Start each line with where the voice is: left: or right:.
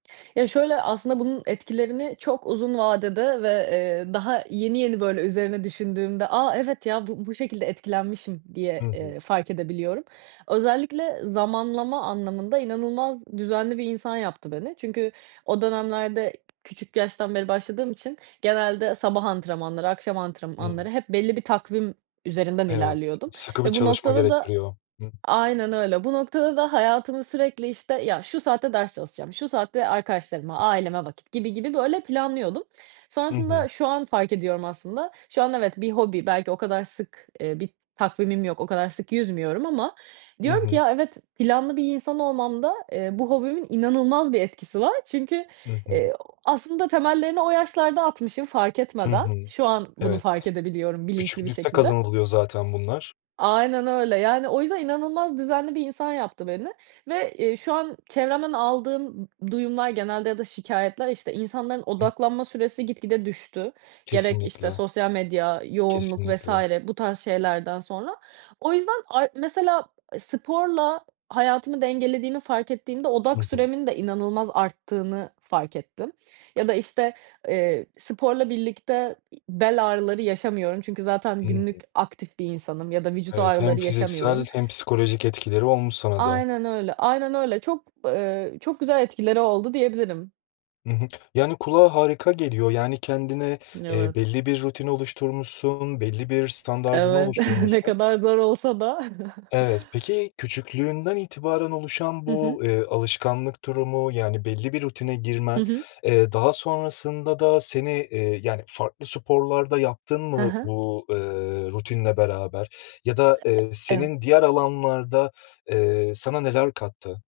right: Ya, şöyle aslında bunun etkilerini çok uzun vadede ve, eee, daha yeni yeni böyle üzerine düşündüğümde, aaa, evet, ya, bu bu şekilde etkilenmişim diye,
left: Hı hı.
right: eee, fark edebiliyorum. Özellikle zamanlama anlamında inanılmaz düzenli bir insan yaptı beni. Çünkü o dönemlerde küçük yaştan beri başladığım için genelde sabah antrenmanları, akşam antrenmanları
left: Hıı.
right: hep belli bir takvim üzerinden
left: Evet,
right: ilerliyordum
left: sıkı bir
right: ve bu
left: çalışma
right: noktada da
left: gerektiriyor. Hı hı.
right: aynen öyle bu noktada da hayatımı sürekli, işte, ya, şu saatte ders çalışacağım, şu saatte arkadaşlarıma, aileme vakit gibi gibi böyle planlıyordum.
left: Hı hı.
right: Sonrasında şu an fark ediyorum. Aslında şu an evet bir hobi belki o kadar sık, eee, bir takvimim yok. O kadar sık yüzmüyorum ama
left: Hı
right: diyorum ki,
left: hı.
right: ya, evet planlı bir insan olmamda, eee, bu hobimin inanılmaz bir etkisi var çünkü,
left: Hı hı.
right: eee, ooo, aslında temellerini o yaşlarda atmışım fark
left: Hı
right: etmeden.
left: hı.
right: Şu an bunu
left: Evet.
right: fark edebiliyorum bilinçli bir
left: Küçüklükte
right: şekilde.
left: kazanılıyor zaten bunlar.
right: Aynen öyle, yani, o yüzden inanılmaz düzenli bir insan yaptı beni ve, eee, şu an çevremden aldığım, ımm, duyumlar genelde ya da şikâyetler, işte, insanların
left: Hıı.
right: odaklanma süresi gitgide düştü, gerek işte
left: Kesinlikle.
right: sosyal medya, yoğunluk vs.
left: Kesinlikle.
right: bu tarz şeylerden sonra. O yüzden ay mesela, e, sporla hayatımı dengelediğini fark ettiğimde
left: Hı
right: odak
left: hı.
right: süremin de inanılmaz arttığını fark ettim. Ya da, işte, eee, sporla birlikte, iii, bel ağrıları yaşamıyorum çünkü zaten
left: Hı
right: günlük
left: hı.
right: aktif bir insanım ya da vücut
left: Evet, hem
right: ağrıları
left: fiziksel
right: yaşamıyorum.
left: hem psikolojik etkileri olmuş sana da.
right: Aynen öyle aynen öyle. Çok, eee, çok güzel etkileri oldu diyebilirim.
left: Hı hı, yani kulağa harika geliyor, yani, kendine, eee,
right: Evet.
left: belli bir rutin oluşturmuşsun, belli bir standardını
right: Evet. Ne
left: oluşturmuşsun
right: kadar zor olsa da.
left: Evet, peki küçüklüğünden itibaren oluşan
right: Hı hı.
left: bu, eee, alışkanlık durumu, yani, belli bir rutine
right: Hı
left: girmen,
right: hı.
left: eee, daha sonrasında da seni, eee, yani, farklı sporlar da yaptın
right: Hı
left: mı
right: hı.
left: bu, eee, rutinle beraber ya da, eee,
right: E e eve.
left: senin diğer alanlarda, eee, sana neler kattı?